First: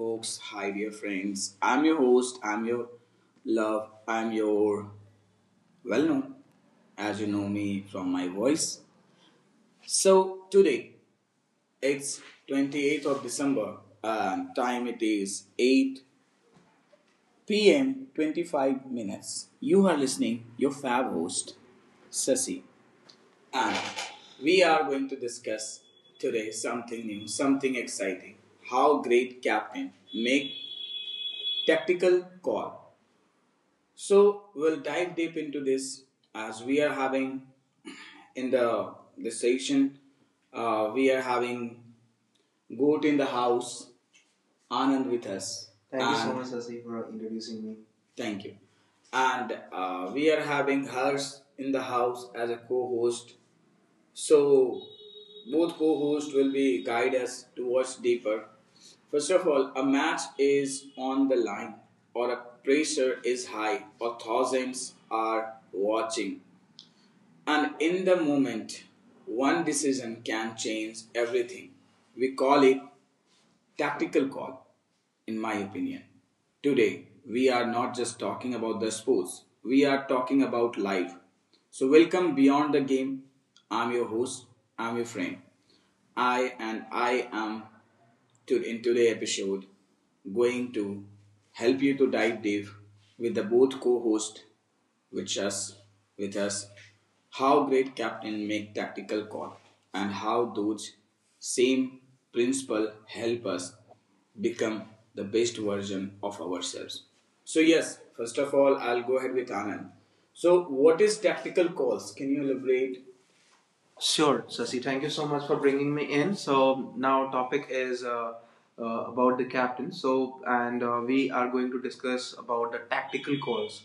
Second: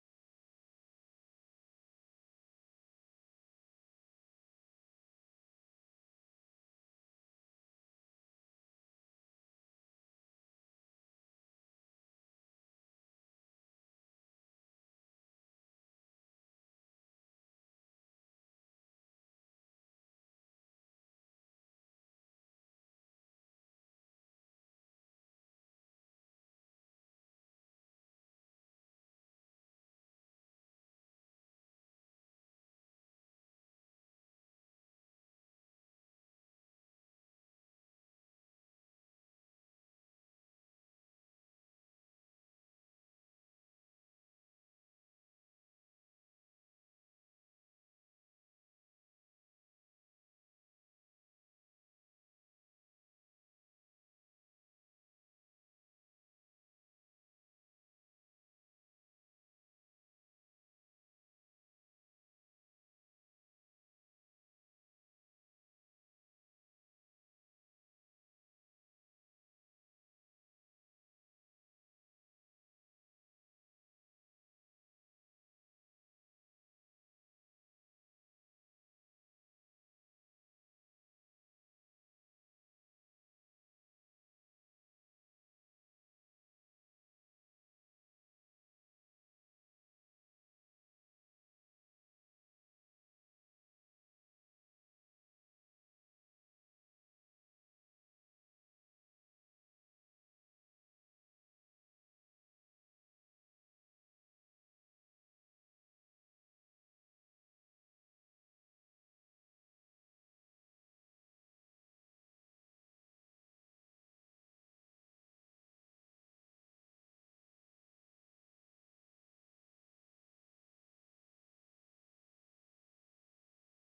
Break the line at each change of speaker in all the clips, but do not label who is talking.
folks, hi dear friends. I'm your host, I'm your love, I'm your well known as you know me from my voice. So today it's 28th of December and time it is 8 p.m. 25 minutes. You are listening your fab host Sasi and we are going to discuss today something new, something exciting. How great captain make tactical call. So we'll dive deep into this as we are having in the this session. We are having Goat in the house, Anand with us. Thank and you so much, Sasi, for introducing me. Thank you. And We are having Harsh in the house as a co-host. So, both co hosts will be guide us towards deeper. First of all, a match is on the line, or a pressure is high, or thousands are watching. And in the moment, one decision can change everything. We call it tactical call, in my opinion. Today, we are not just talking about the sports, we are talking about life. So, welcome beyond the game. I'm your host, I'm your friend. I and I am to, in today's episode going to help you to dive deep with the both co-host which us with us how great captain make tactical call and how those same principle help us become the best version of ourselves. So yes, first of all I'll go ahead with Anand. So what is tactical calls? Can you elaborate Sure, Sasi. Thank you so much for bringing me in. So now topic is about the captain. So and we are going to discuss about the tactical calls.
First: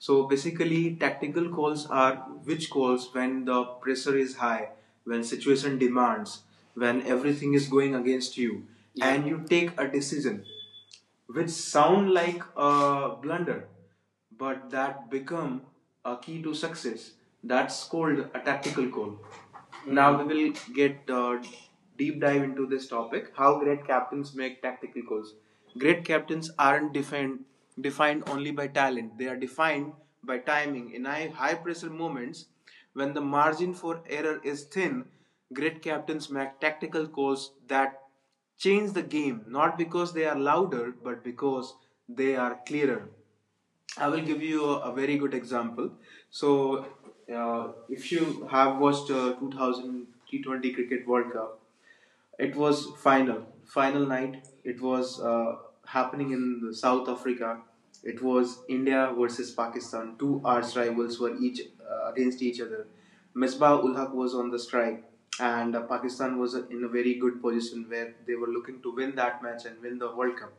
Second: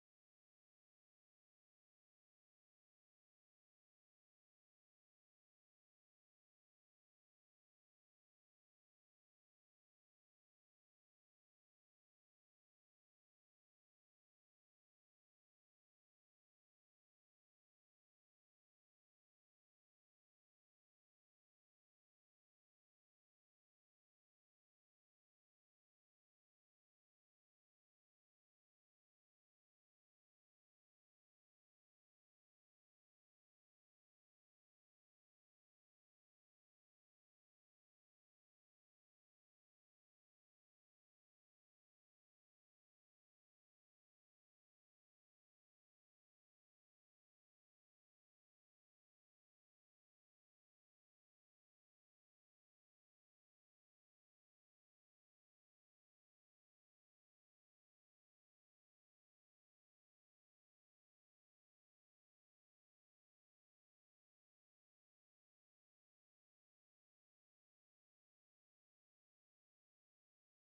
So basically, tactical calls are which calls when the pressure is high, when situation demands, when everything is going against you, yeah, and you take a decision which sound like a blunder, but that become a key to success. That's called a tactical goal. Now we will get deep dive into this topic: how great captains make tactical goals. Great captains aren't defined only by talent; they are defined by timing. In high pressure moments, when the margin for error is thin, great captains make tactical calls that change the game, not because they are louder, but because they are clearer. I will give you a very good example. So if you have watched 2000 T20 Cricket World Cup, it was final, final night. It was happening in South Africa. It was India versus Pakistan. Two arch rivals were each against each other. Misbah ul Haq was on the strike, and Pakistan was in a very good position where they were looking to win that match and win the World Cup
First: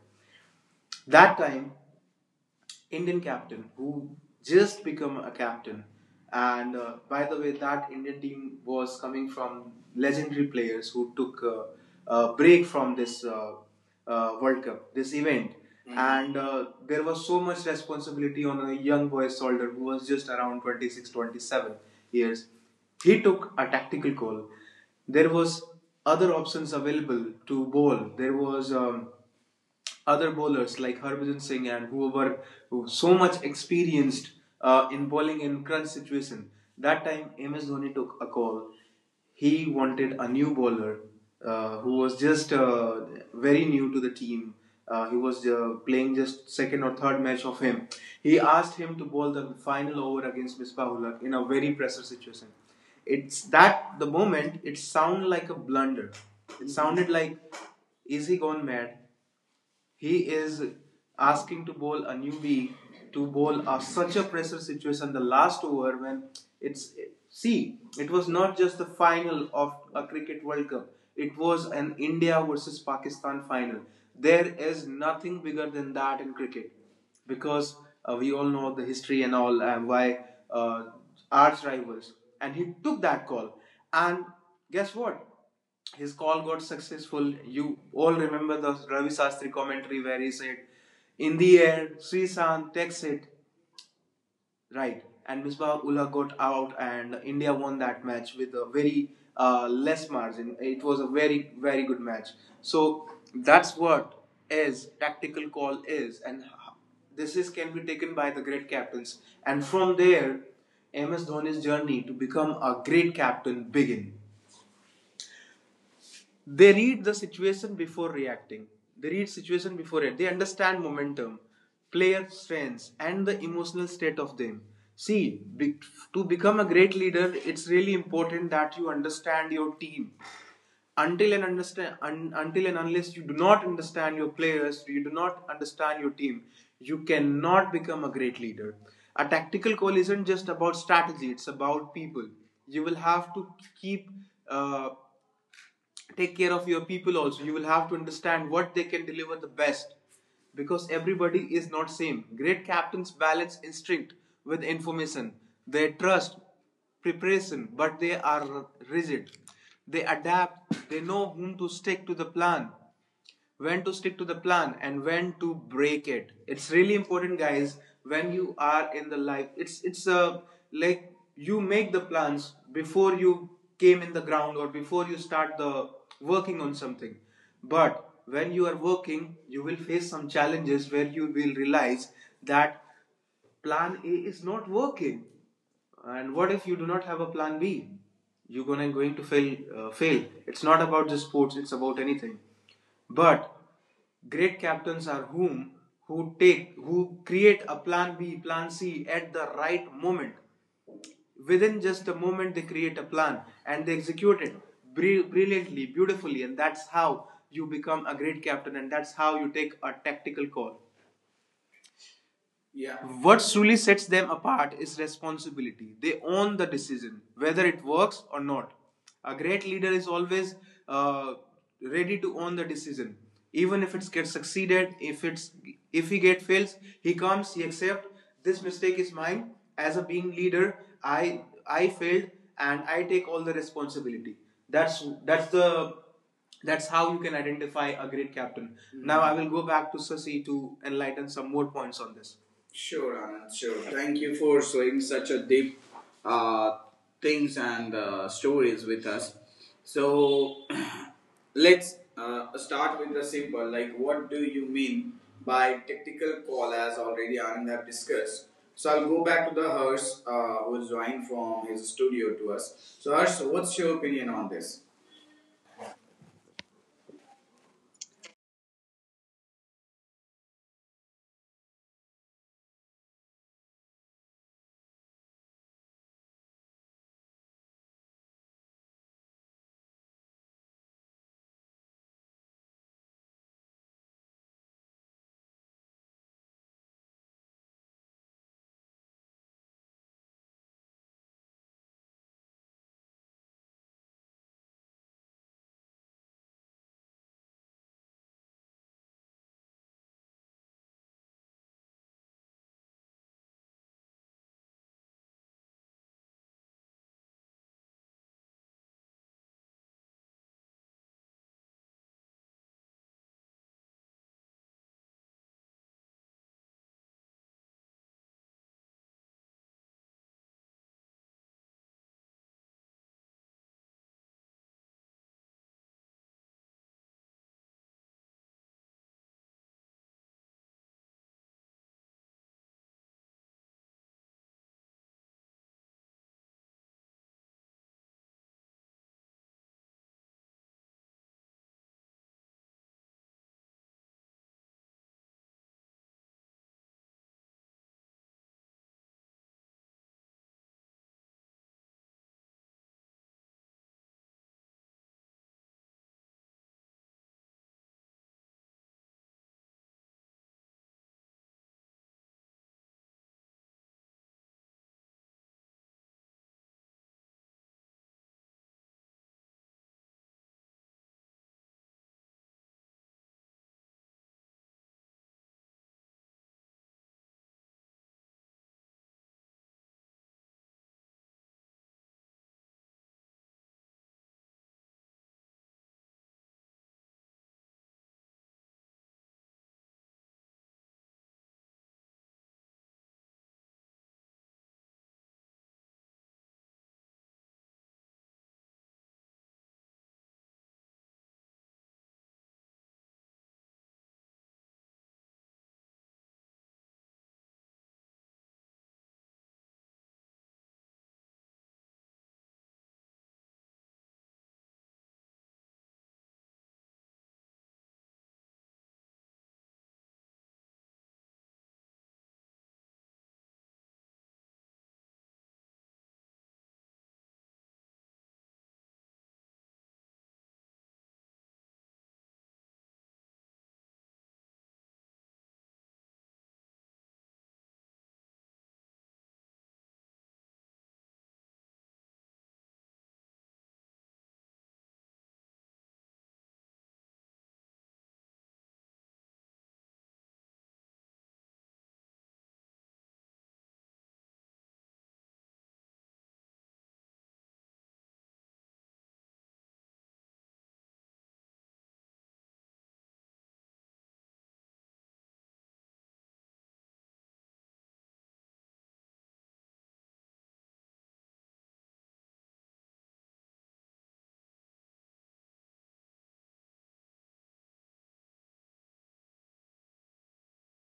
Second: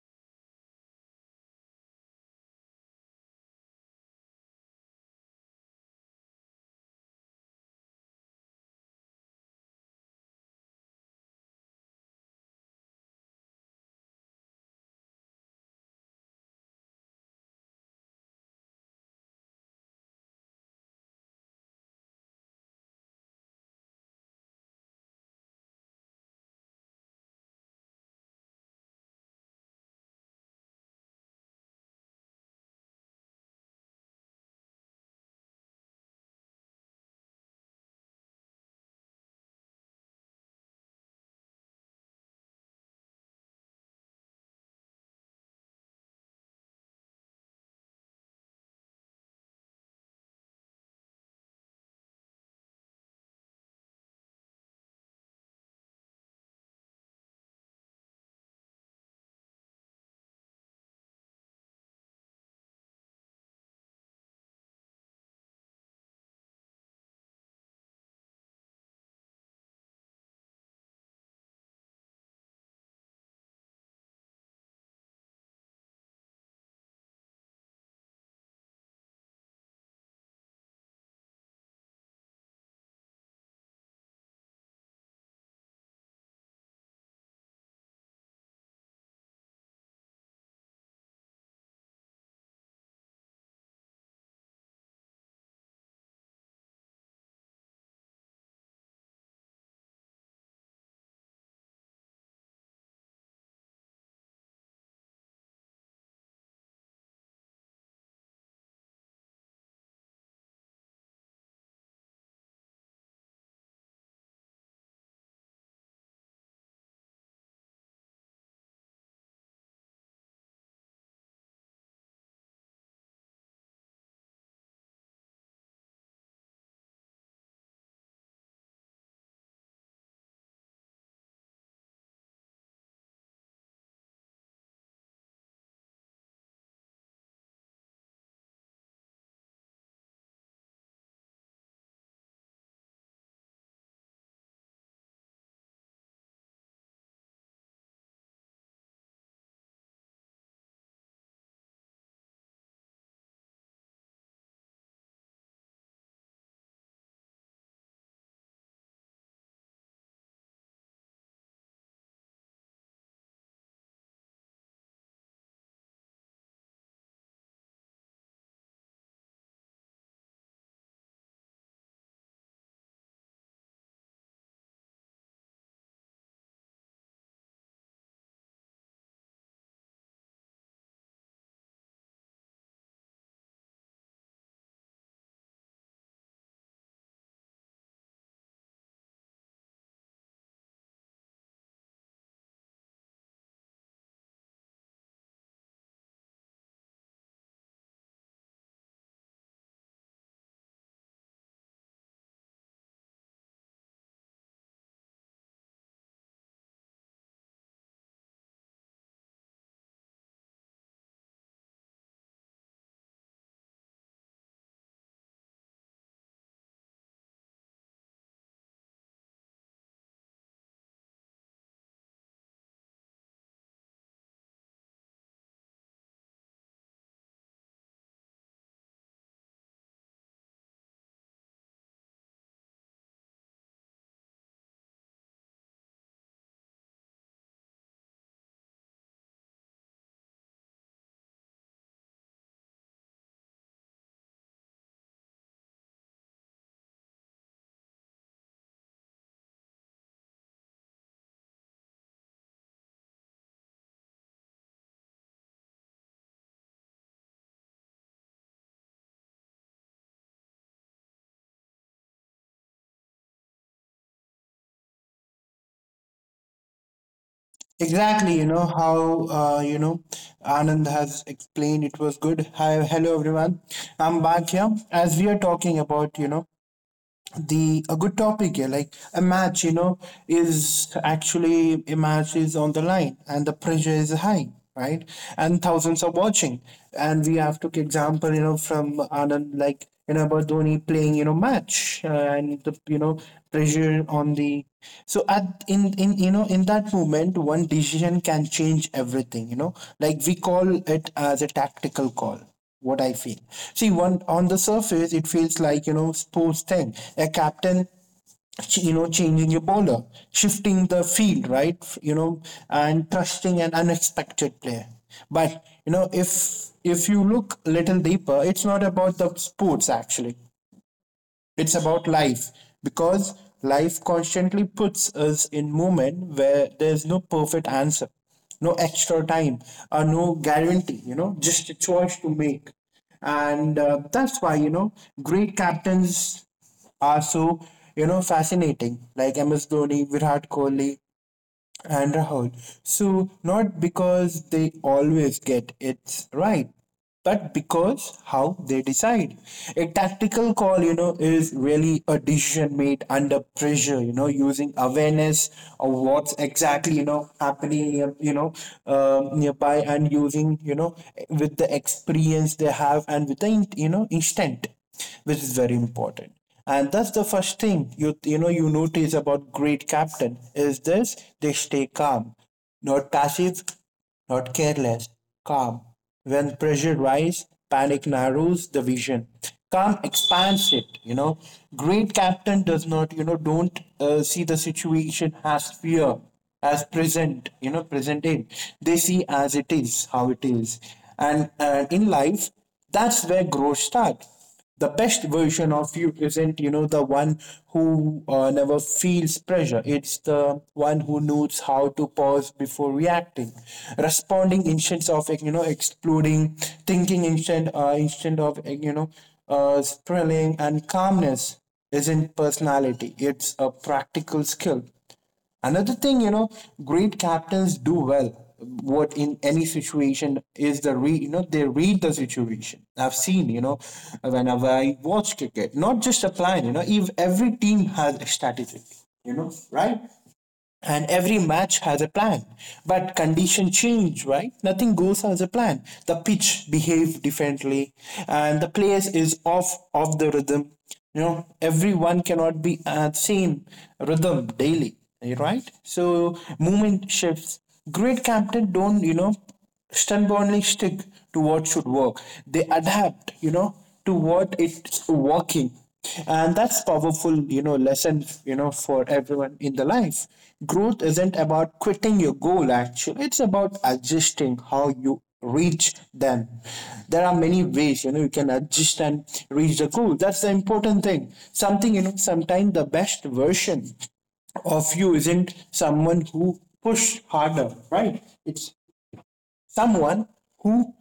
that time Indian captain who just become a captain. And By the way, that Indian team was coming from legendary players who took a break from this World Cup, this event. Mhm. And There was so much responsibility on a young boy's shoulder who was just around 26, 27 years. He took a tactical call. There was other options available to bowl. There was other bowlers like Harbhajan Singh and who were who so much experienced in bowling in crunch situation. That time MS Dhoni took a call. He wanted a new bowler who was just very new to the team. He was playing just second or third match of him. He asked him to bowl the final over against Misbah-ul-Haq in a very pressure situation. It's that the moment it sounded like a blunder. It sounded like is he gone mad? He is asking to bowl a newbie to bowl a, such a pressure situation the last over when it's see it was not just the final of a cricket world cup, it was an India versus Pakistan final. There is nothing bigger than that in cricket because we all know the history and all and why uh, arch rivals and he took that call and guess what, his call got successful. You all remember the Ravi Shastri commentary where he said, "In the air, Sri Sant takes it right," and Misbah Ullah got out, and India won that match with a very less margin. It was a very good match. So that's what is tactical call is, and this is can be taken by the great captains, and from there, MS Dhoni's journey to become a great captain begin. They read the situation before reacting they read situation before it they understand momentum, player strengths and the emotional state of them. see be- to become a great leader it's really important that you understand your team until and unless you do not understand your players you do not understand your team, you cannot become a great leader. A tactical call isn't just about strategy, it's about people. You will have to keep uh, take care of your people also. You will have to understand what they can deliver the best because everybody is not same. Great captains balance instinct with information. They trust preparation but they are rigid. They adapt, they know whom to stick to the plan, when to stick to the plan and when to break it. It's really important guys, when you are in the life it's a like you make the plans before you came in the ground or before you start the working on something. But when you are working you will face some challenges where you will realize that plan A is not working. And what if you do not have a plan B? You're gonna going to fail. Fail. It's not about just sports. It's about anything. But great captains are whom who take who create a plan B, plan C at the right moment. Within just a moment, they create a plan and they execute it brilliantly, beautifully, and that's how you become a great captain, and that's how you take a tactical call. Yeah. What truly sets them apart is responsibility. They own the decision, whether it works or not. A great leader is always uh, ready to own the decision, even if it gets succeeded. If he get fails, he comes, he accepts this mistake is mine. As a being leader, I I failed and I take all the responsibility. That's the that's how you can identify a great captain. Mm-hmm. Now I will go back to Sasi to enlighten some more points on this. Sure, Anand. Sure. Thank you for sharing such a deep uh, things and stories with us. So let's start with the simple. Like, what do you mean by tactical call? As already Anand have discussed. So I'll go back to the Harsh, who's joined from his studio to us. So Harsh, what's your opinion on this?
Exactly, you know how you know Anand has explained it was good. Hi, hello everyone. I'm back here as we are talking about the a good topic here like a match, you know, is actually a match is on the line and the pressure is high, right, and thousands are watching. And we have took example, you know, from Anand, like, you know, about Dhoni playing, you know, match and the, you know, pressure on the. So at in, you know, in that moment one decision can change everything, you know, like we call it as a tactical call, what I feel. See, one on the surface, it feels like, you know, sports thing. A captain, you know, changing your bowler, shifting the field, right? You know, and trusting an unexpected player. But you know, if you look a little deeper, it's not about the sports actually. It's about life, because life constantly puts us in movement where there's no perfect answer, no extra time, or no guarantee, you know, just a choice to make. And that's why, you know, great captains are so, you know, fascinating, like MS Dhoni, Virat Kohli, and Rahul. So, not because they always get it right, but because how they decide. A tactical call, you know, is really a decision made under pressure, you know, using awareness of what's exactly, you know, happening, you know, nearby, and using, you know, with the experience they have and with the, you know, instinct, which is very important. And that's the first thing you know you notice about great captain is this: they stay calm. Not passive, not careless, calm. When pressure rise, panic narrows the vision. Calm expands it, you know. Great captain does not, you know, don't see the situation as fear, as present, you know, present in. They see as it is how it is. And in life, that's where growth starts. The best version of you isn't, you know, the one who, never feels pressure. It's the one who knows how to pause before reacting, responding instead of, like, you know, exploding, thinking instead of, like, you know, spiraling. And calmness isn't personality, it's a practical skill. Another thing, you know, great captains do well. What in any situation is the re you know, they read the situation. I've seen, you know, whenever I watch cricket, not just a plan. You know, if every team has a strategy, you know, right? And every match has a plan, but condition change, right, nothing goes as a plan. The pitch behave differently, and the players is off the rhythm, you know. Everyone cannot be at same rhythm daily, right? So movement shifts. Great captain don't, you know, stubbornly stick to what should work. They adapt, you know, to what it's working. And that's powerful, you know, lesson, you know, for everyone in the life. Growth isn't about quitting your goal actually. It's about adjusting how you reach them. There are many ways, you know, you can adjust and reach the goal. That's the important thing. Something, you know, sometimes the best version of you isn't someone who push harder, right? It's someone who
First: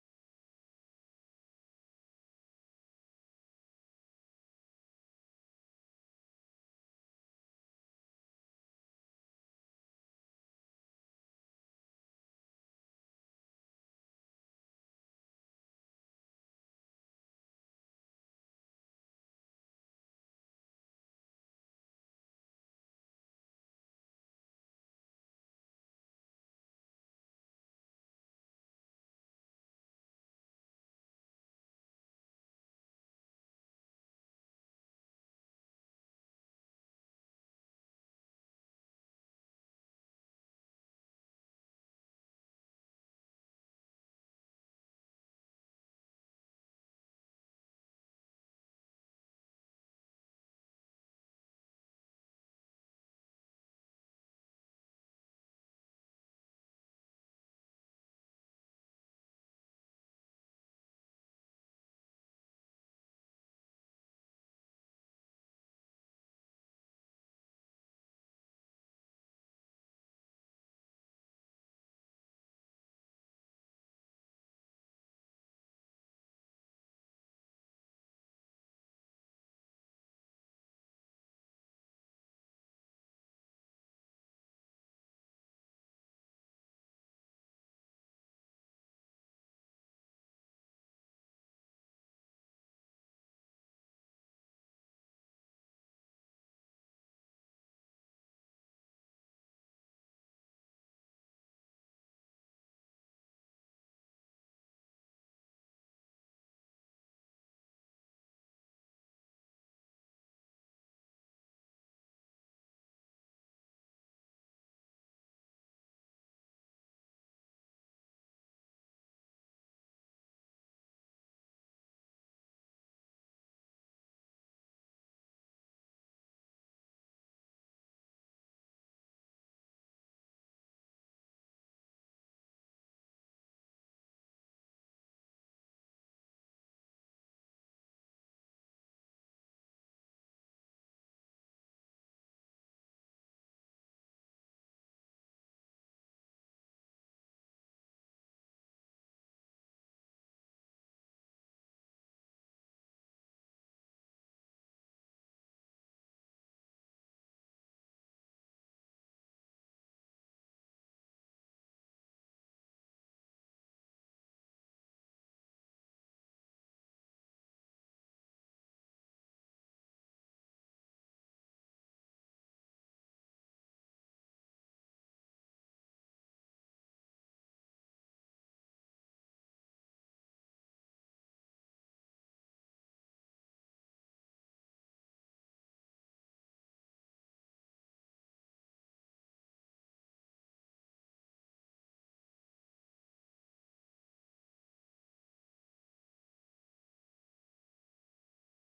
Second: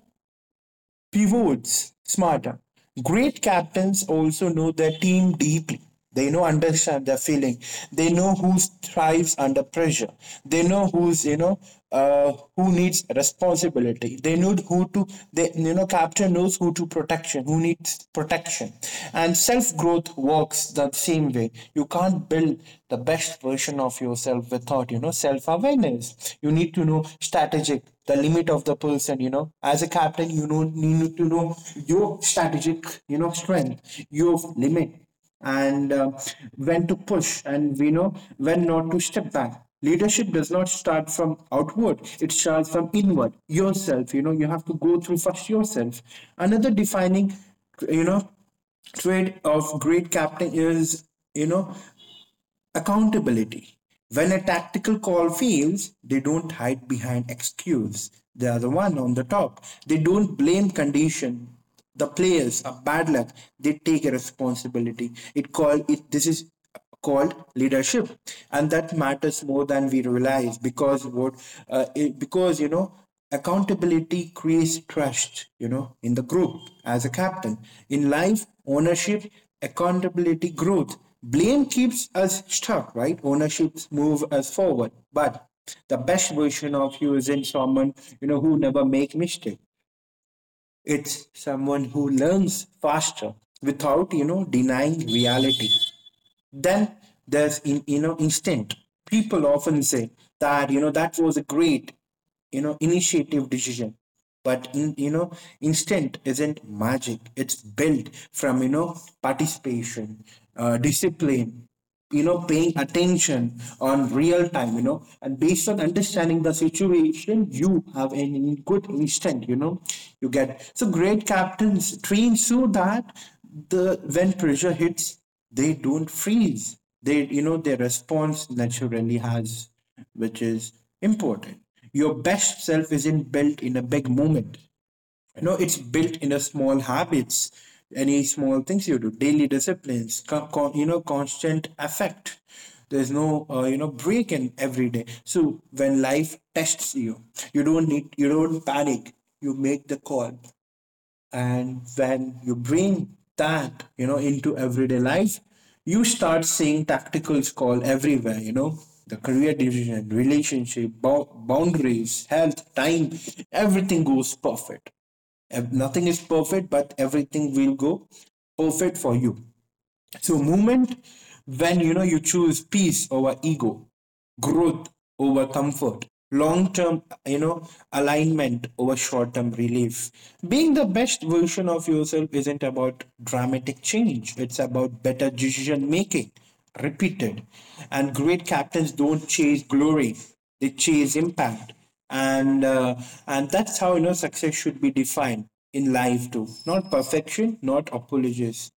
pivots smarter. Great captains also know their team deeply. They know understand their feeling. They know who thrives under pressure. They know who's, you know, who needs responsibility. They know who to, they, you know, captain knows who to protection, who needs protection. And self growth works the same way. You can't build the best version of yourself without, you know, self awareness. You need to know strategic, the limit of the person, you know. As a captain, you know, you need to know your strategic, you know, strength, your limit, and when to push, and we know when not to step back. Leadership does not start from outward, it starts from inward, yourself. You know, you have to go through first yourself. Another defining, you know, trait of great captain is, you know, accountability. When a tactical call fails, they don't hide behind excuse. They are the one on the top. They don't blame condition, the players, or bad luck. They take a responsibility. It called it. This is called leadership, and that matters more than we realize. Because what because, you know, accountability creates trust, you know, in the group as a captain. In life, ownership, accountability, growth. Blame keeps us stuck, right? Ownership move us forward. But the best version of you isn't someone, you know, who never make mistake. It's someone who learns faster without, you know, denying reality. Then there's in you know, instinct. People often say that, you know, that was a great, you know, initiative decision. But in, you know, instinct isn't magic, it's built from, you know, participation, discipline, you know, paying attention on real time, you know, and based on understanding the situation you have a good instinct, you know. You get so great captains train so that the when pressure hits they don't freeze, they, you know, their response naturally has, which is important. Your best self isn't built in a big moment, you know, it's built in a small habits. Any small things you do daily disciplines you know, constant effect. There's no you know, break in every day. So when life tests you, you don't need you don't panic, you make the call. And when you bring that, you know, into everyday life, you start seeing tacticals call everywhere, you know, the career decision, relationship, boundaries, health, time, everything goes perfect. Nothing is perfect, but everything will go perfect for you. So movement, when, you know, you choose peace over ego, growth over comfort, long-term, you know, alignment over short-term relief. Being the best version of yourself isn't about dramatic change. It's about better decision making, repeated. And great captains don't chase glory; they chase impact. And uh, and that's how, you know, success should be defined in life too. Not perfection, not apologies,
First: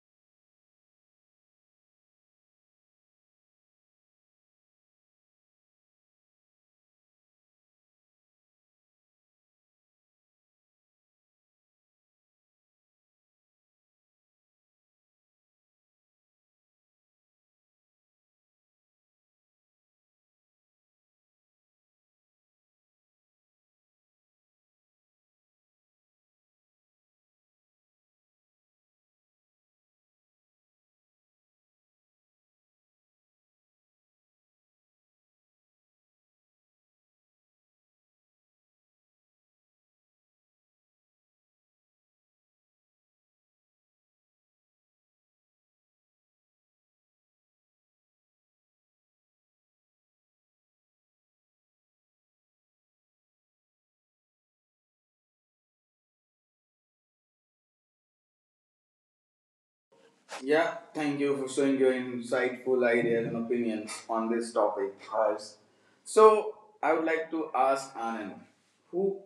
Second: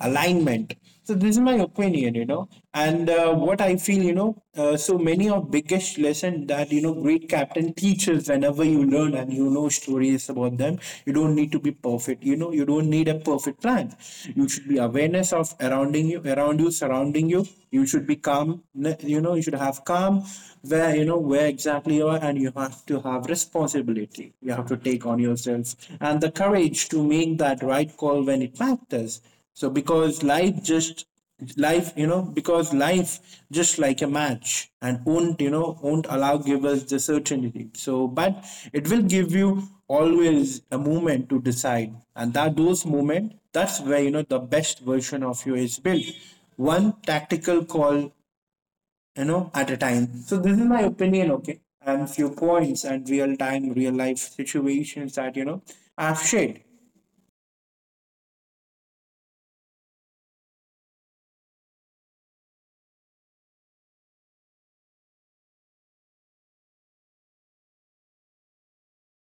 alignment. So this is my opinion, you know, and what I feel, you know, so many of biggest lesson that, you know, great captain teaches whenever you learn and, you know, stories about them. You don't need to be perfect, you know, you don't need a perfect plan. You should be awareness of surrounding you around you surrounding you, you should be calm, you know, you should have calm where, you know, where exactly you are. And you have to have responsibility, you have to take on yourself, and the courage to make that right call when it matters. So because life just, life, you know, because life just like a match and won't, you know, won't allow give us the certainty. So but it will give you always a moment to decide. And that those moment, that's where, you know, the best version of you is built. One tactical call, you know, at a time. So this is my opinion, okay? And few points and real time, real life situations that, you know, I've shared.
Yeah, thank you for sharing your insightful ideas and opinions on this topic, Hers. So, I would like to ask Anand, who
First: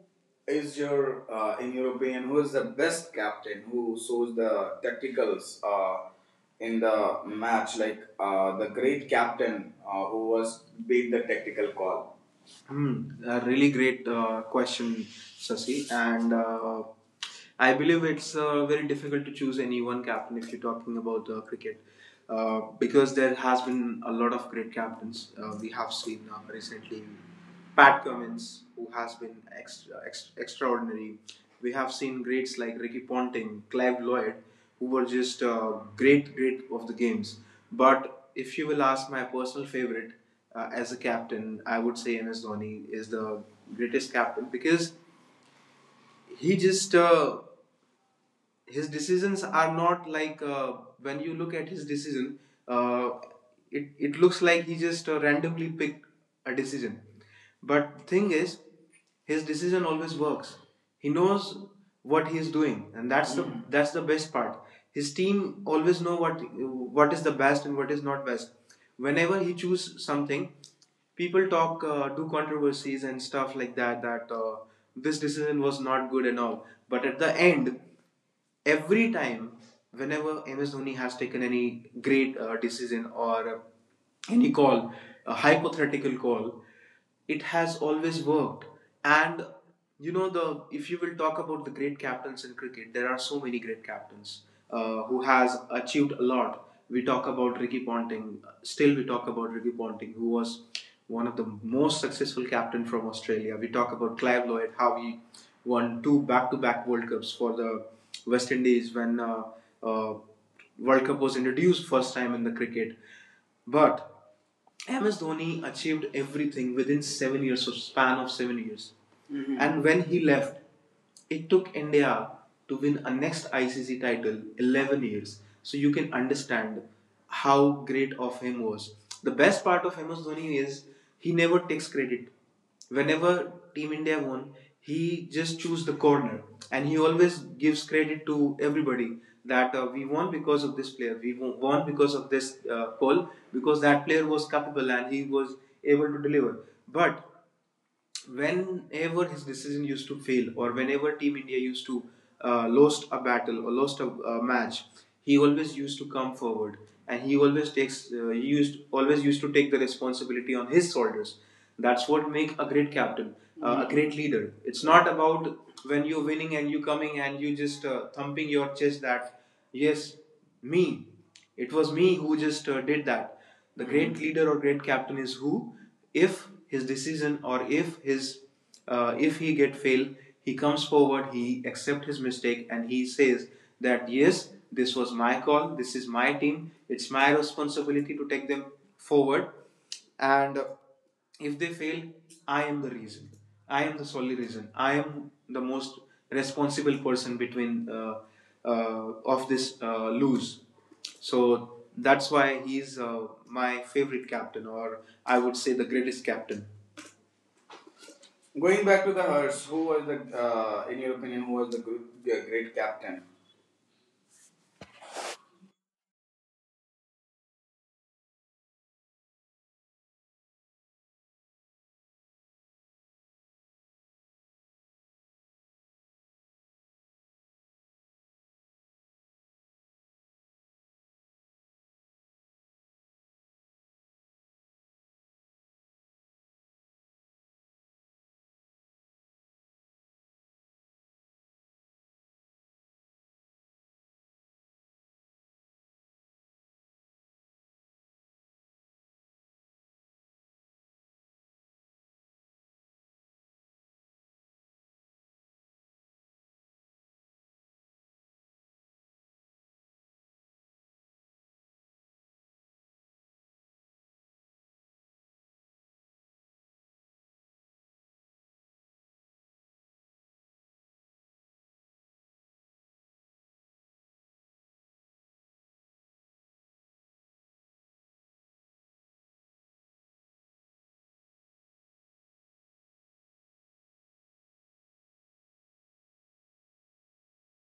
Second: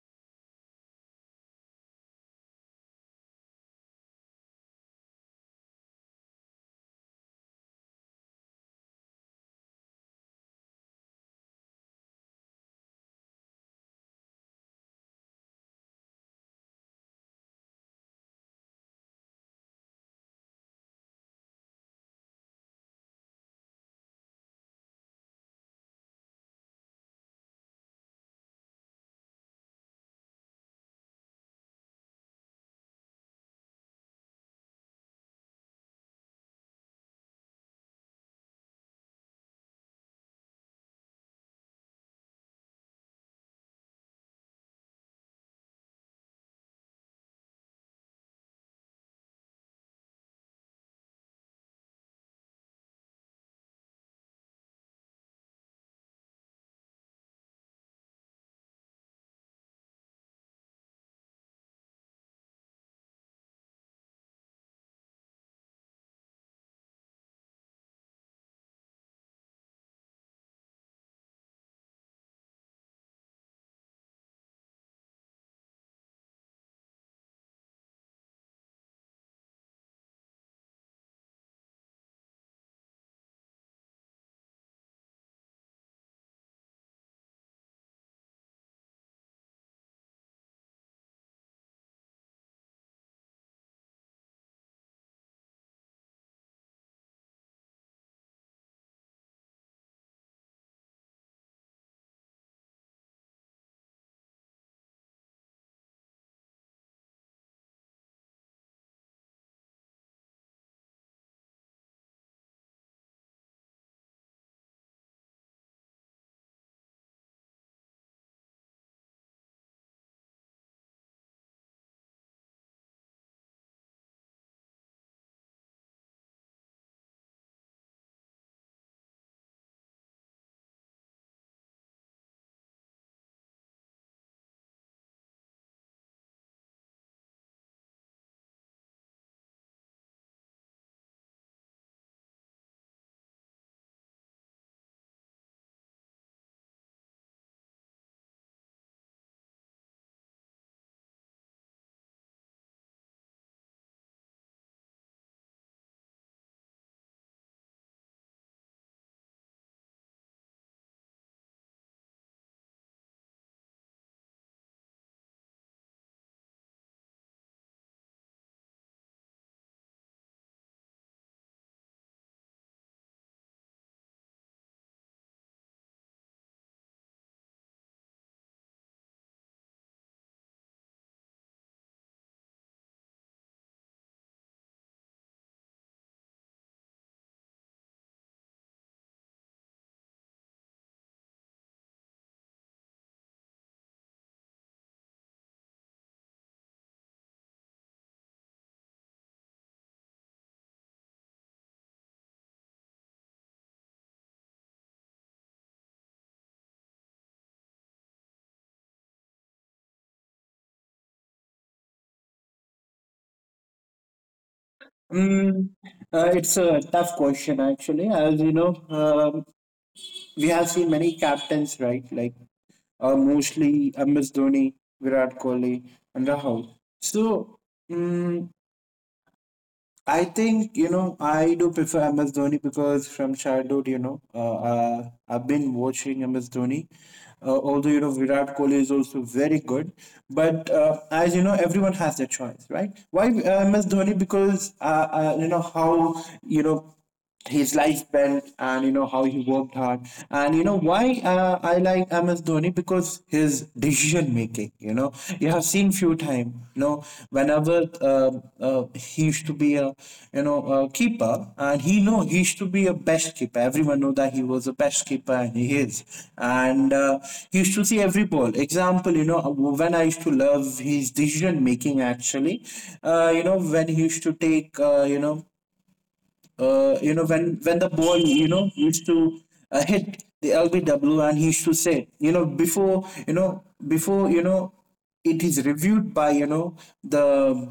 is your, in your opinion, who is the best captain who shows the tacticals in the match, like the great captain who was beat the tactical call? Hmm, a really great question, Sasi. And I believe it's very difficult to choose any one captain if you're talking about cricket, because there has been a lot of great captains. We have seen recently Pat Cummins, who has been extraordinary. We have seen greats like Ricky Ponting, Clive Lloyd, who were just great, great of the games. But if you will ask my personal favorite, as a captain, I would say MS Dhoni is the greatest captain because he just his decisions are not like when you look at his decision uh, it looks like he just randomly picked a decision but thing is his decision always works. He knows what he is doing and that's the best part. His team always know what is the best and what is not best. Whenever he choose something people talk, do controversies and stuff like that that this decision was not good and all, but at the end every time whenever MS Dhoni has taken any great decision or any call, a hypothetical call, it has always worked. And you know the if you will talk about the great captains in cricket there are so many great captains who has achieved a lot. We talk about Ricky Ponting, still we talk about Ricky Ponting who was one of the most successful captain from Australia. We talk about Clive Lloyd, how he won two back-to-back world cups for the West Indies when uh, World Cup was introduced first time in the cricket. But MS Dhoni achieved everything within 7 years, so span of 7 years. Mhm. And when he left, it took India to win a next ICC title 11 years. So you can understand how great of him was. The best part of MS Dhoni is he never takes credit. Whenever Team India won, he just choose the corner, and he always gives credit to everybody that we won because of this player, we won because of this call, because that player was capable and he was able to deliver. But whenever his decision used to fail or whenever Team India used to lost a battle or lost a match, he always used to come forward and he used always used to take the responsibility on his shoulders. That's what make a great captain, mm-hmm, a great leader. It's not about when you're winning and you coming and you just thumping your chest that yes, me, it was me who just did that. The great leader or great captain is who, if his decision or if his if he get fail, he comes forward, he accept his mistake, and he says that yes, this was my call, this is my team, it's my responsibility to take them forward, and if they fail, I am the reason, I am the solely reason, I am the most responsible person between of this lose. So that's why he's my favorite captain, or I would say the greatest captain. Going back to the Hearts, who was the, in your opinion, who was the good, the great captain?
Mm, it's a tough question, actually. As you know, we have seen many captains, right? Like mostly MS Dhoni, Virat Kohli, and Rahul. So, mm, I think, you know, I do prefer MS Dhoni because from childhood, you know, I've been watching MS Dhoni. Although, you know, Virat Kohli is also very good. But as you know, everyone has their choice, right? Why MS Dhoni? Because, you know, how, you know, his life belt, and you know how he worked hard. And you know why I like MS Dhoni, because his decision making, you know, you have seen few time, you know, whenever he used to be a, you know, a keeper, and he know he used to be a best keeper, everyone know that he was a best keeper, and he is. And he used to see every ball example, you know, when I used to love his decision making actually. You know, when he used to take, you know, you know, when the ball, you know, used to hit the LBW, and he used to say, you know, before, you know, before, you know, it is reviewed by, you know, the,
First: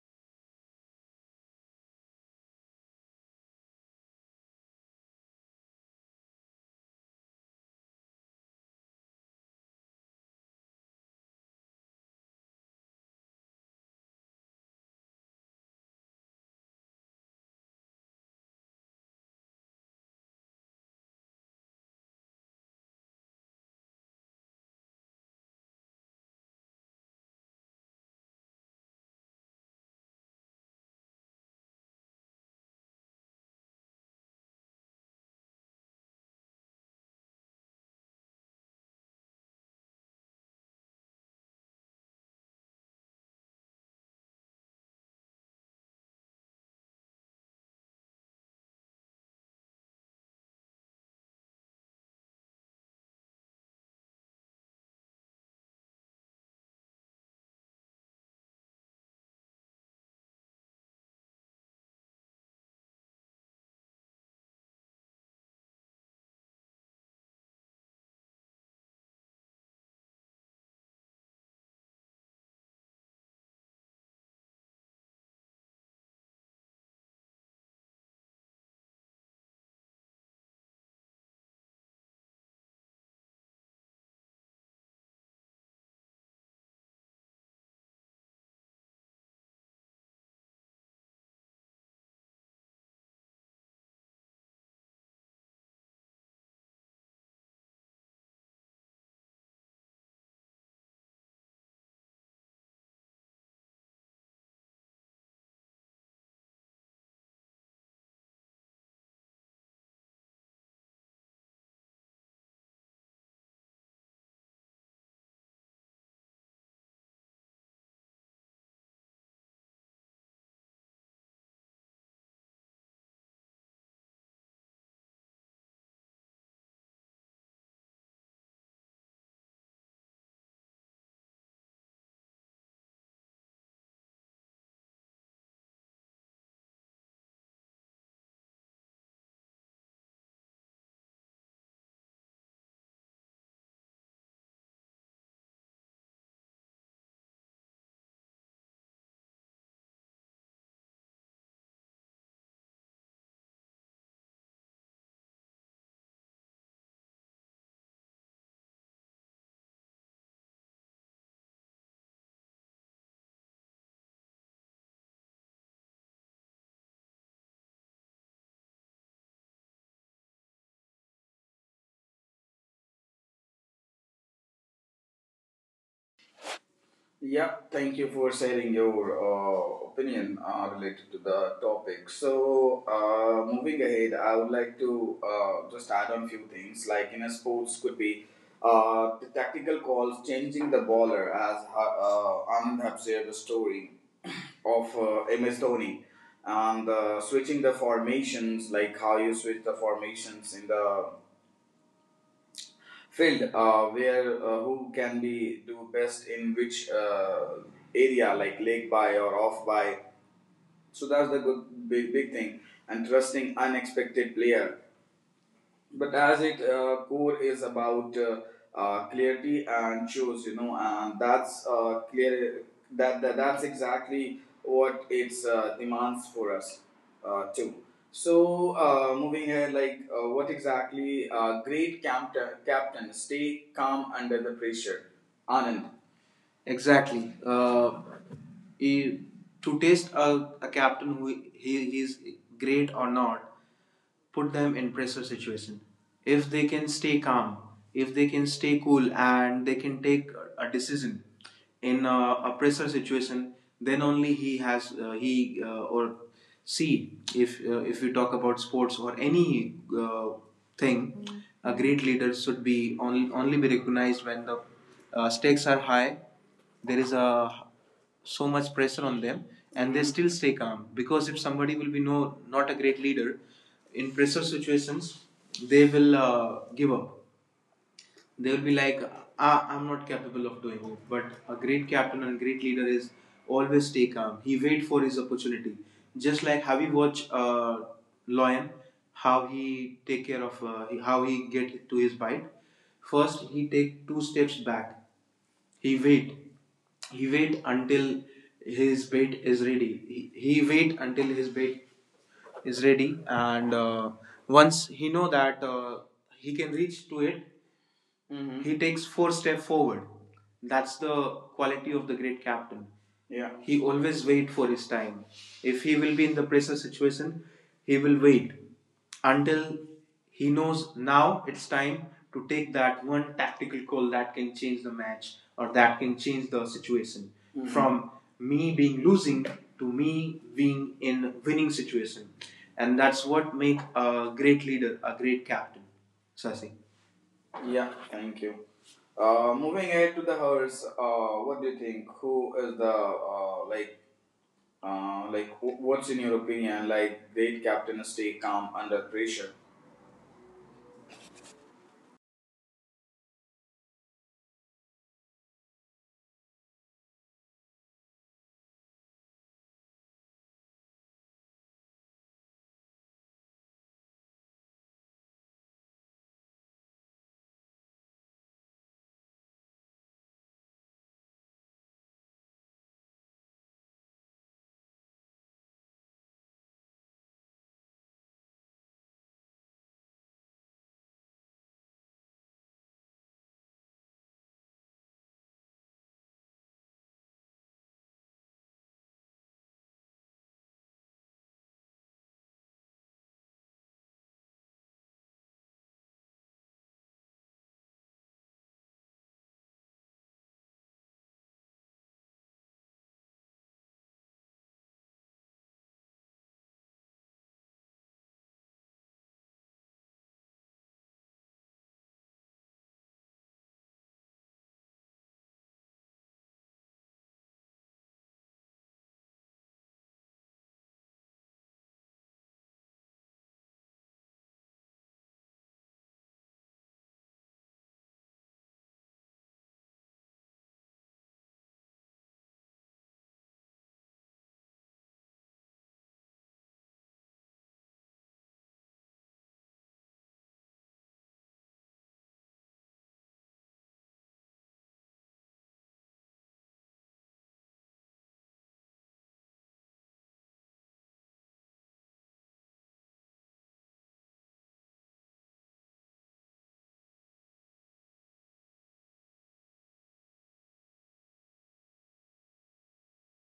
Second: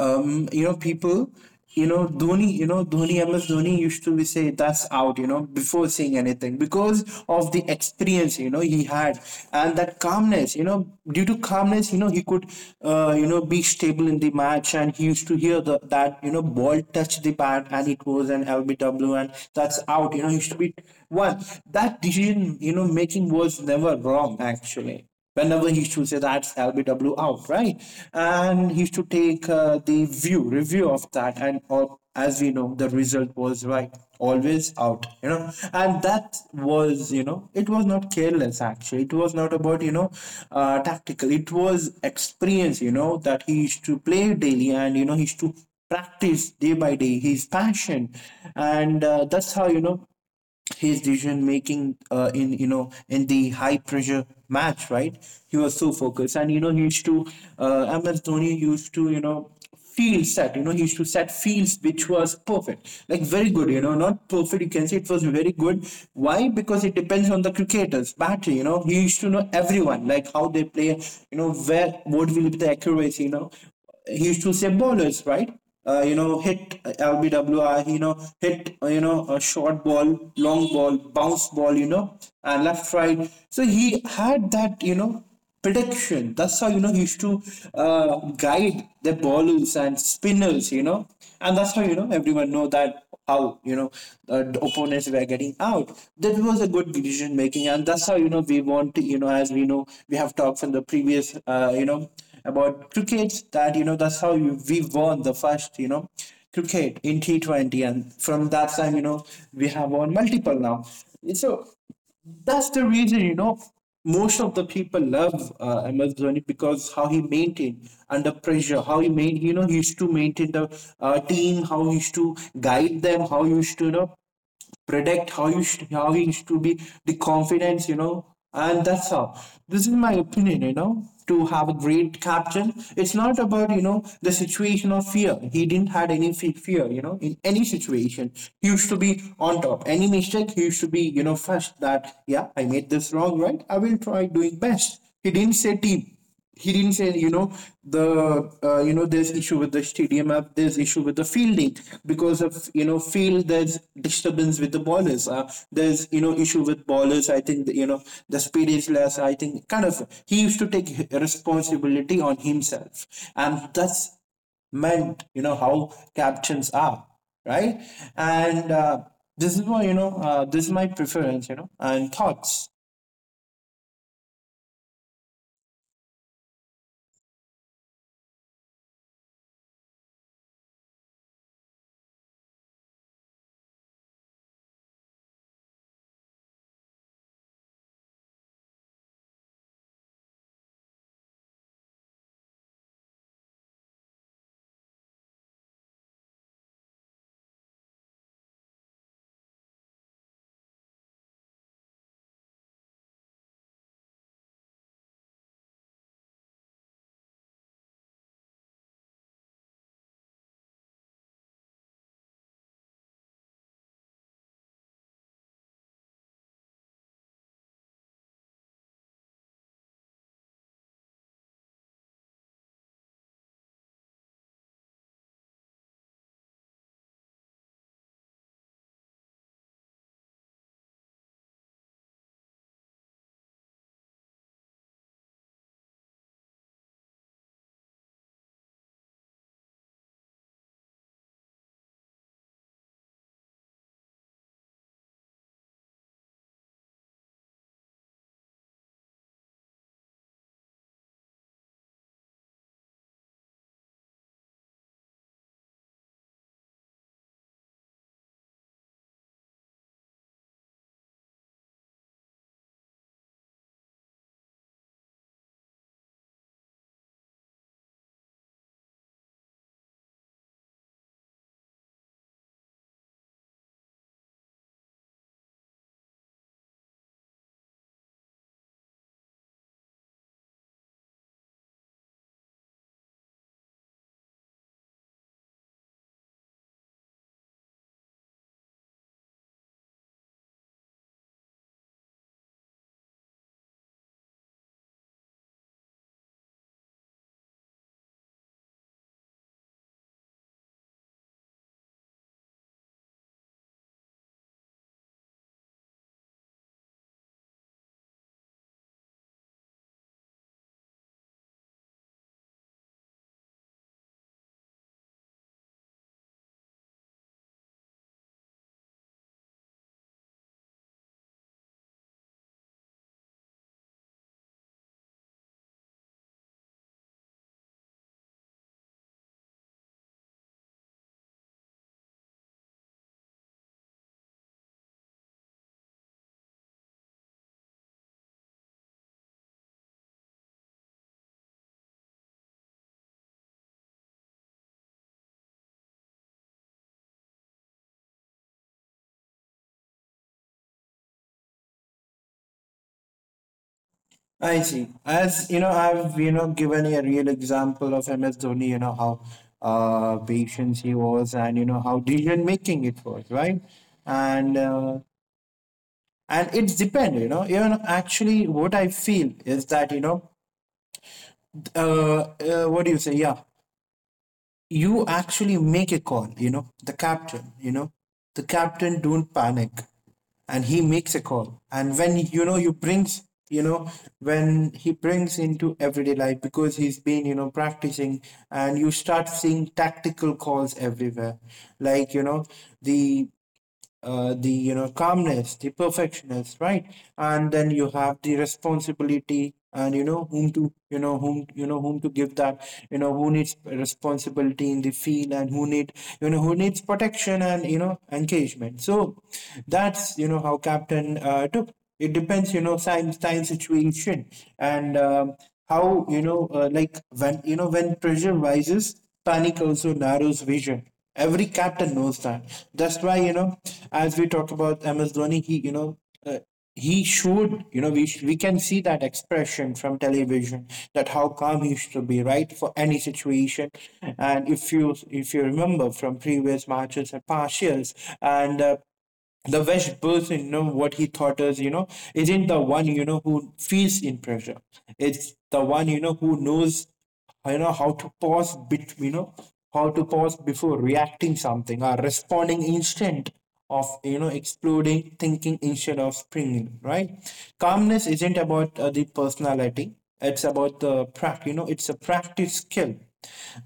you know, people, you know, Dhoni, MS Dhoni used to be say that's out, you know, before saying anything because of the experience, you know, he had. And that calmness, you know, due to calmness, you know, he could, you know, be stable in the match. And he used to hear the, that, you know, ball touch the bat, and it was an LBW and that's out, you know, he used to be one. That decision, making was never wrong actually whenever he should say that's LBW out, right? And he should take the review of that. And as we know, the result was right, always out. And that was, it was not careless actually. It was not about, tactical. It was experience, that he used to play daily and, he used to practice day by day his passion and that's how his decision making in in the high pressure match, right? He was so focused and he used to MS Dhoni used to field set. He used to set fields which was perfect, like very good, not perfect, you can say it was very good. Why? Because it depends on the cricketers battery, he used to know everyone, like how they play, where what will be the accuracy, he used to say bowlers, right? Hit LBWR, hit, a short ball, long ball, bounce ball, and left, right. So he had that, prediction. That's how, he used to guide the bowlers and spinners, and that's how, everyone know that how the opponents were getting out. That was a good decision making, and that's how we want to as we know, we have talked from the previous about cricket, that that's how we won the first cricket in T20, and from that time we have won multiple now. So that's the reason most of the people love MS Dhoni, because how he maintained under pressure, how he made he used to maintain the team, how he used to guide them, how he used to predict how you should, how you should be the confidence, and that's how this is my opinion, to have a great captain. It's not about the situation of fear. He didn't had any fear, in any situation. He used to be on top. Any mistake, he used to be first, that yeah, I made this wrong, right, I will try doing best. He didn't say team. He didn't say, the there's issue with the stadium app, there's issue with the fielding, because of field there's disturbance with the ballers. There's issue with ballers, I think. The speed is less, I think, kind of. He used to take responsibility on himself, and that's meant how captions are, right? And this is why this is my preference, and thoughts.
Yeah, thank you for sharing your opinion related to the topic. So, moving ahead, I would like to just add on few things. Like in a sports, could be the tactical calls, changing the baller, as Anand have shared the story of MS Dhoni, and switching the formations, like how you switch the formations in the field, where who can be do best in which area, like lake by or off by. So that's the good big, big thing. And trusting unexpected player, but as it core is about clarity and choose, you know, and that's clear that, that's exactly what its demands for us too. So moving ahead, like what exactly great captain stay calm under the pressure. Anand? Exactly. He, to test a captain who he is great or not, put them in pressure situation. If they can stay calm, if they can stay cool, and they can take a decision in a pressure situation, then only he has he or she. If we talk about sports or any thing, a great leader should be only only be recognized when the stakes are high, there is a so much pressure on them, and they still stay calm. Because if somebody will be not a great leader in pressure situations, they will give up. They will be like, ah, I'm not capable of doing it. But a great captain and great leader is always stay calm. He wait for his opportunity. Just like, have you watched Lion, how he take care of how he get to his bite? First, he take two steps back. He wait. He wait until his bait is ready. He wait until his bait is ready, and once he know that he can reach to it, mhm, he takes four steps forward. That's the quality of the great captain. Yeah. He always wait for his time. If he will be in the pressure situation, he will wait until he knows now it's time to take that one tactical call that can change the match or that can change the situation, mm-hmm, from me being losing to me being in winning situation. And that's what make a great leader, a great captain. Sasi? Yeah, thank you. Moving ahead to the hers, what do you think? Who is the like what's in your opinion? Like, did captain stay calm under pressure.
I see. As you know, I've given a real example of MS Dhoni. You know how patient he was, and you know how decision making it was, right? And uh, and it's depend. You know, even actually, what I feel is that, what do you say? Yeah, you actually make a call, the captain, the captain don't panic, and he makes a call. And when you brings, you know when he brings into everyday life, because he's been practicing, and you start seeing tactical calls everywhere, like the the calmness, the perfectionist, right? And then you have the responsibility, and whom to, you know whom to give that, who needs responsibility in the field, and who need, who needs protection and engagement. So that's how captain took. It depends, time situation. And how like when when pressure rises, panic also narrows vision. Every captain knows that. That's why, as we talk about MS Dhoni, Uh, he showed, you know, we can see that expression from television, that how calm he should be, right, for any situation. And if you, if you remember from previous matches and partials, and the best person, what he thought is, you know, isn't the one who feels in pressure. It's the one who knows, how to pause bit, how to pause before reacting something or responding instant of, exploding, thinking instead of springing, right? Calmness isn't about the personality, it's about the practice, it's a practice skill.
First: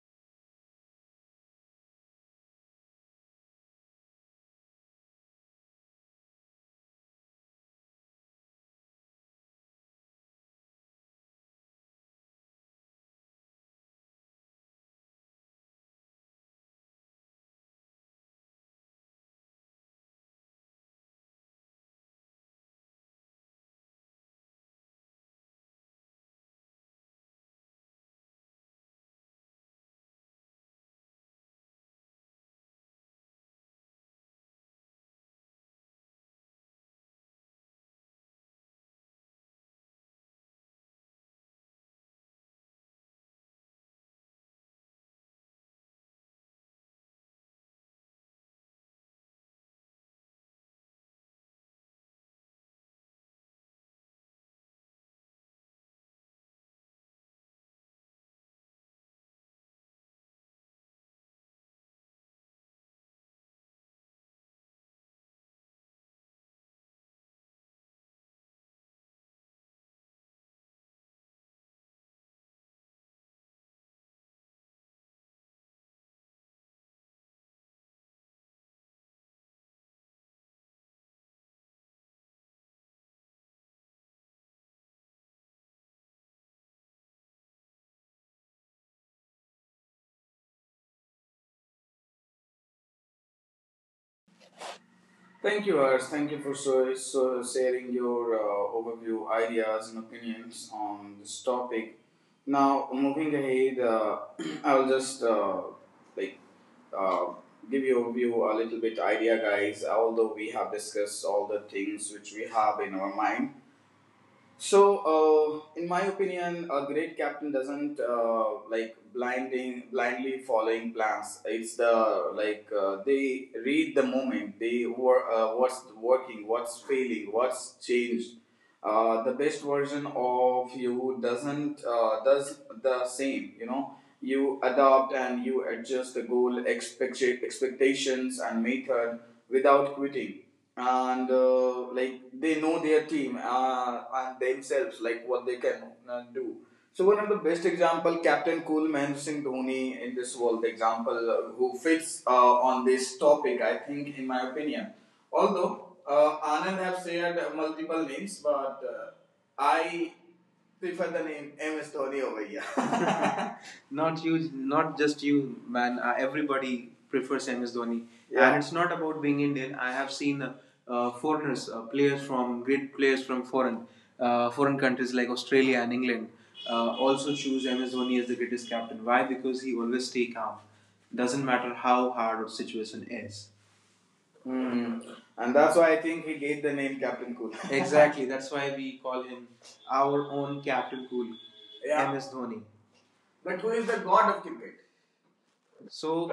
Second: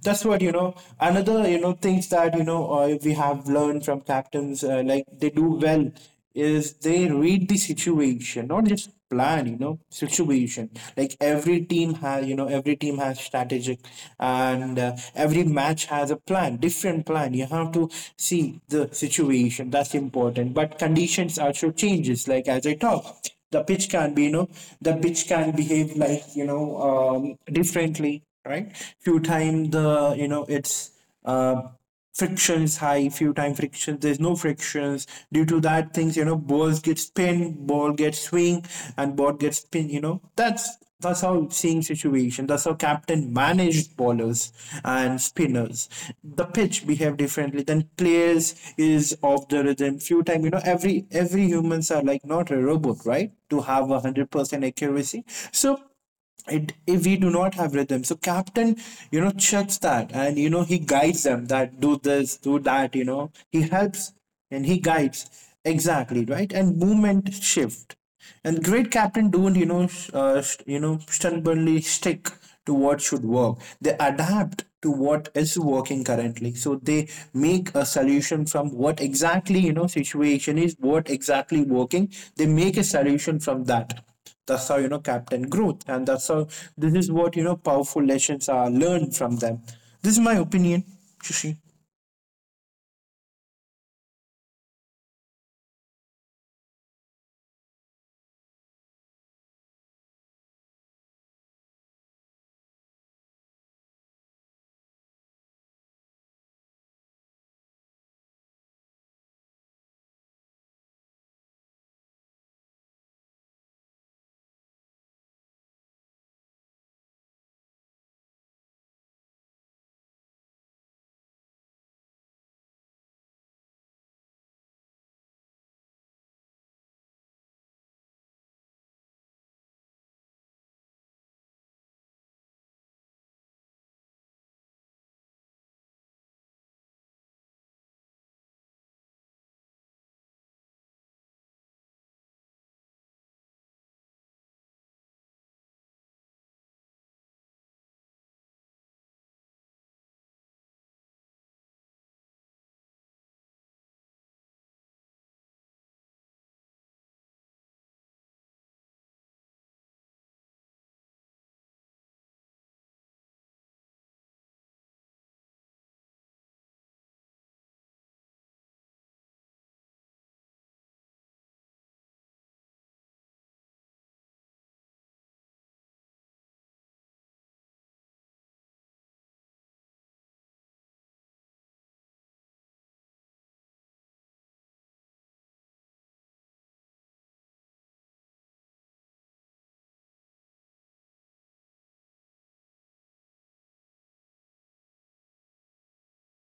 That's what, another, things that, we have learned from captains, like they do well, is they read the situation, not just plan, situation. Like every team has, every team has strategic, and every match has a plan, different plan. You have to see the situation, that's important. But conditions also changes, like as I talk, the pitch can be, you know the pitch can behave like, differently, right? Few time, the it's uh, friction is high, few time friction there's no frictions. Due to that things, balls get spin, ball gets swing, and ball gets spin, that's how same situation. That's how captain managed bowlers and spinners. The pitch behave differently. Then players is of the rhythm. Few time, every humans are like not a robot, right? To have 100% accuracy. So it, if we do not have rhythm, so captain checks that, and he guides them, that do this do that, he helps and he guides, exactly, right? And movement shift. And great captain don't stubbornly stick to what should work. They adapt to what is working currently. So they make a solution from what exactly, situation is, what exactly working, they make a solution from that. That's how, Captain Groot, and that's how this is what, powerful lessons are learned from them. This is my opinion, Shushi.
Thank you, Ars. Thank you for so, so sharing your overview, ideas, and opinions on this topic. Now, moving ahead, I'll just like uh, give you a view a little bit idea, guys. Although we have discussed all the things which we have in our mind, so, in my opinion, a great captain doesn't like blinding blindly following plans. It's the like they read the moment. They were what's working, what's failing, what's changed. The best version of you doesn't does the same. You know, you adopt and you adjust the goal, expectations, and method without quitting. And like they know their team and themselves, like what they can do. So one of the best example, captain cool Mahendra Singh Dhoni in this world, the example who fits on this topic, I think, in my opinion. Although Anand have shared multiple names, but I prefer the name MS Dhoni over here. Not you, not just you man, everybody prefers MS Dhoni. Yeah. And it's not about being Indian. I have seen foreigners players, from great players from foreign foreign countries like Australia and England, also choose MS Dhoni as the greatest captain. Why? Because he always stay calm, doesn't matter how hard the situation is. Mm. And that's why I think he gave the name Captain Cool. Exactly, that's why we call him our own captain cool. Yeah. MS Dhoni. But who is the god of cricket? So,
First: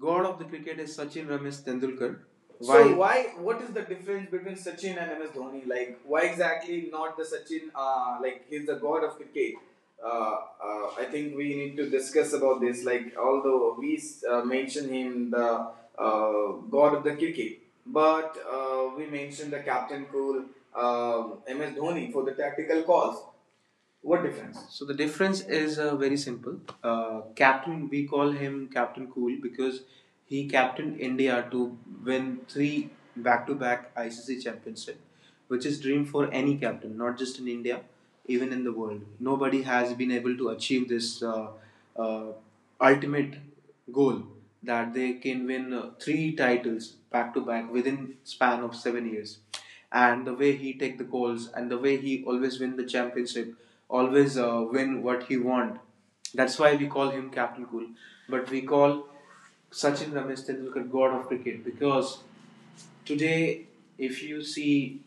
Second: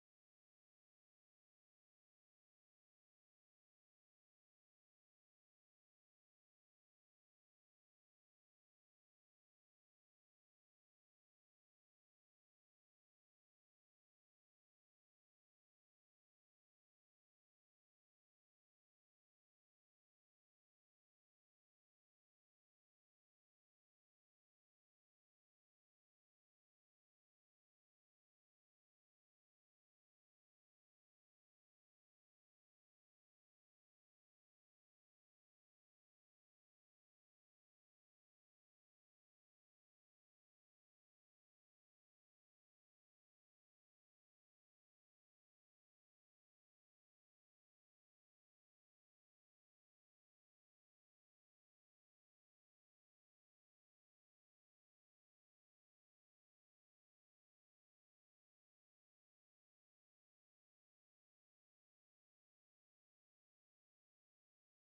god of the cricket is Sachin Ramesh Tendulkar. Why? So why? What is the difference between Sachin and MS Dhoni? Like, why exactly not the Sachin? Like, he's the god of cricket. Uh, I think we need to discuss about this. Like, although we mention him the uh, god of the cricket, but we mentioned the captain cool, MS Dhoni, for the tactical calls. What difference? So the difference is very simple. Captain, we call him Captain Cool because he captained India to win three back-to-back ICC championship, which is dream for any captain, not just in India, even in the world. Nobody has been able to achieve this uh, ultimate goal, that they can win three titles back-to-back within span of 7 years, and the way he take the goals and the way he always win the championship, always win what he want. That's why we call him Captain Cool. But we call Sachin Ramesh Tendulkar God of Cricket because today, if you see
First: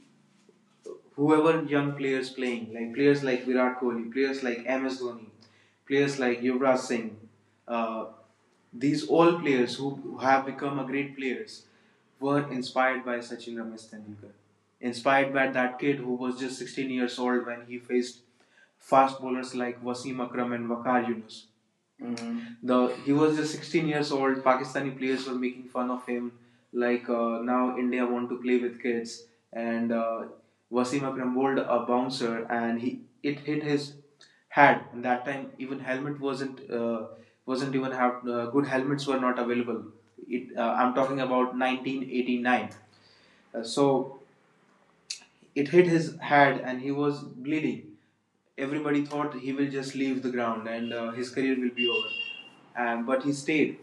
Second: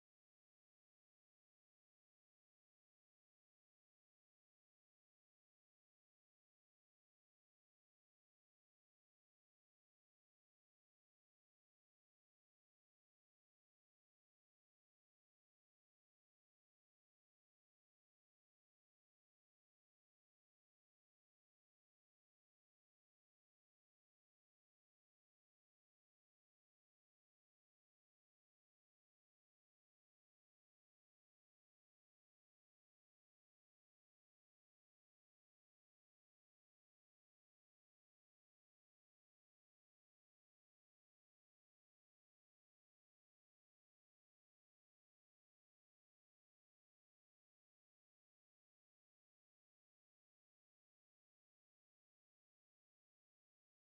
whoever young players playing, like players like Virat Kohli, players like MS Dhoni, players like Yuvraj Singh, uh, these all players who have become a great players were inspired by Sachin Ramesh Tendulkar, inspired by that kid who was just 16 years old when he faced fast bowlers like Wasim Akram and Waqar Yunus. Mm-hmm. The he was just 16 years old. Pakistani players were making fun of him, like, now India want to play with kids, and Wasim Akram bowled a bouncer, and he it hit his head. And that time even helmet wasn't even have good helmets were not available. It I'm talking about 1989. So it hit his head and he was bleeding. Everybody thought he will just leave the ground and his career will be over. And, but he stayed,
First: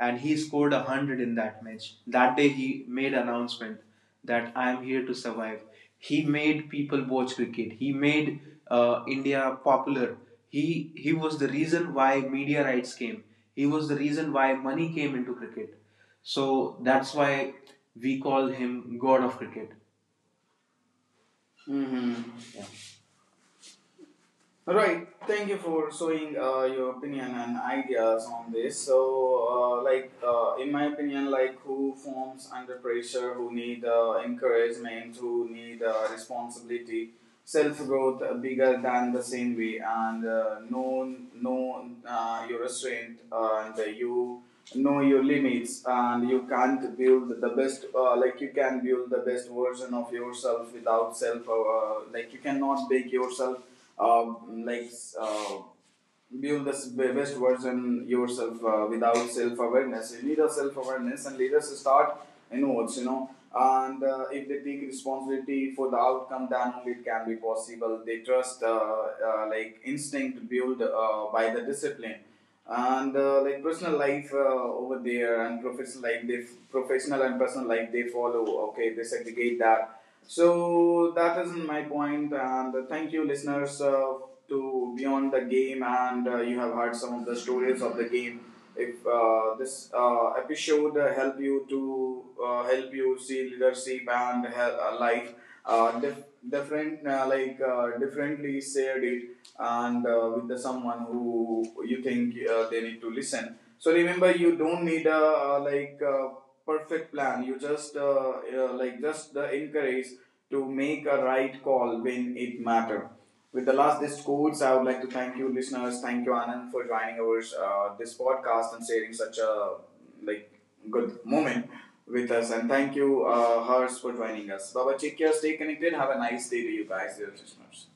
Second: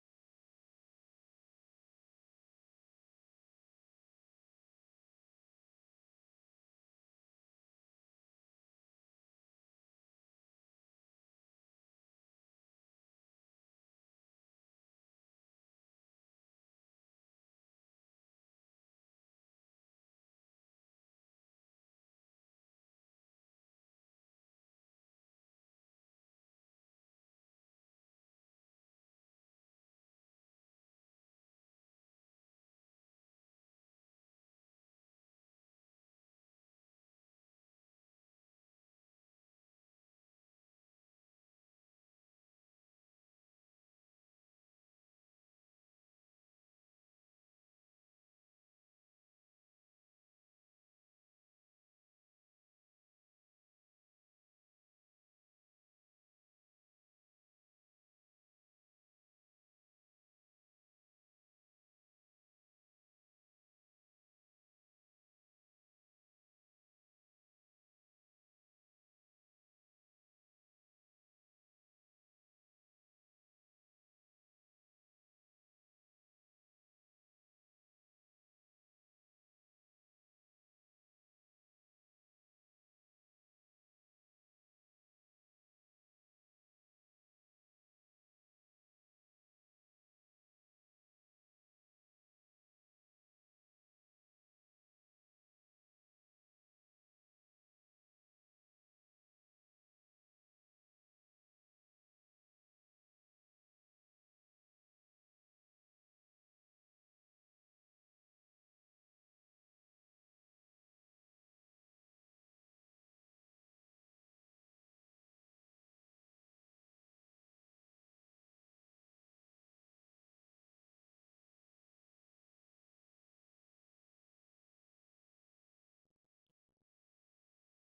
and he scored 100 in that match. That day he made announcement that I am here to survive. He made people watch cricket. He made India popular. He was the reason why media rights came. He was the reason why money came into cricket. So that's why we call him God of Cricket. Hmm. Yeah. Right. Thank you for showing your opinion and ideas on this. So, like in my opinion, like who forms under pressure, who need encouragement, who need responsibility, self growth bigger than the same way, and know your restraint, and you know your limits, and you can't build the best like you can build the best version of yourself without self like you cannot make yourself uh, like uh, build the best version yourself without self awareness. You need a self awareness, and leaders start inwards, you know. And if they take responsibility for the outcome, then only it can be possible. They trust, like instinct built by the discipline, and like personal life over there and professional life, they professional and personal life they follow. Okay, they segregate that. So that is my point, and thank you, listeners, to Beyond the Game, and you have heard some of the stories of the game. If this episode help you see leadership and life uh, dif- different, like differently, shared it, and with the someone who you think they need to listen. So remember, you don't need a like perfect plan. You just like just the encourage to make a right call when it matter. With the last these quotes, I would like to thank you, listeners. Thank you, Anand, for joining our this podcast and sharing such a like good moment with us. And thank you, Hers, for joining us. Baba, take care, stay connected. Have a nice day to you guys, dear listeners.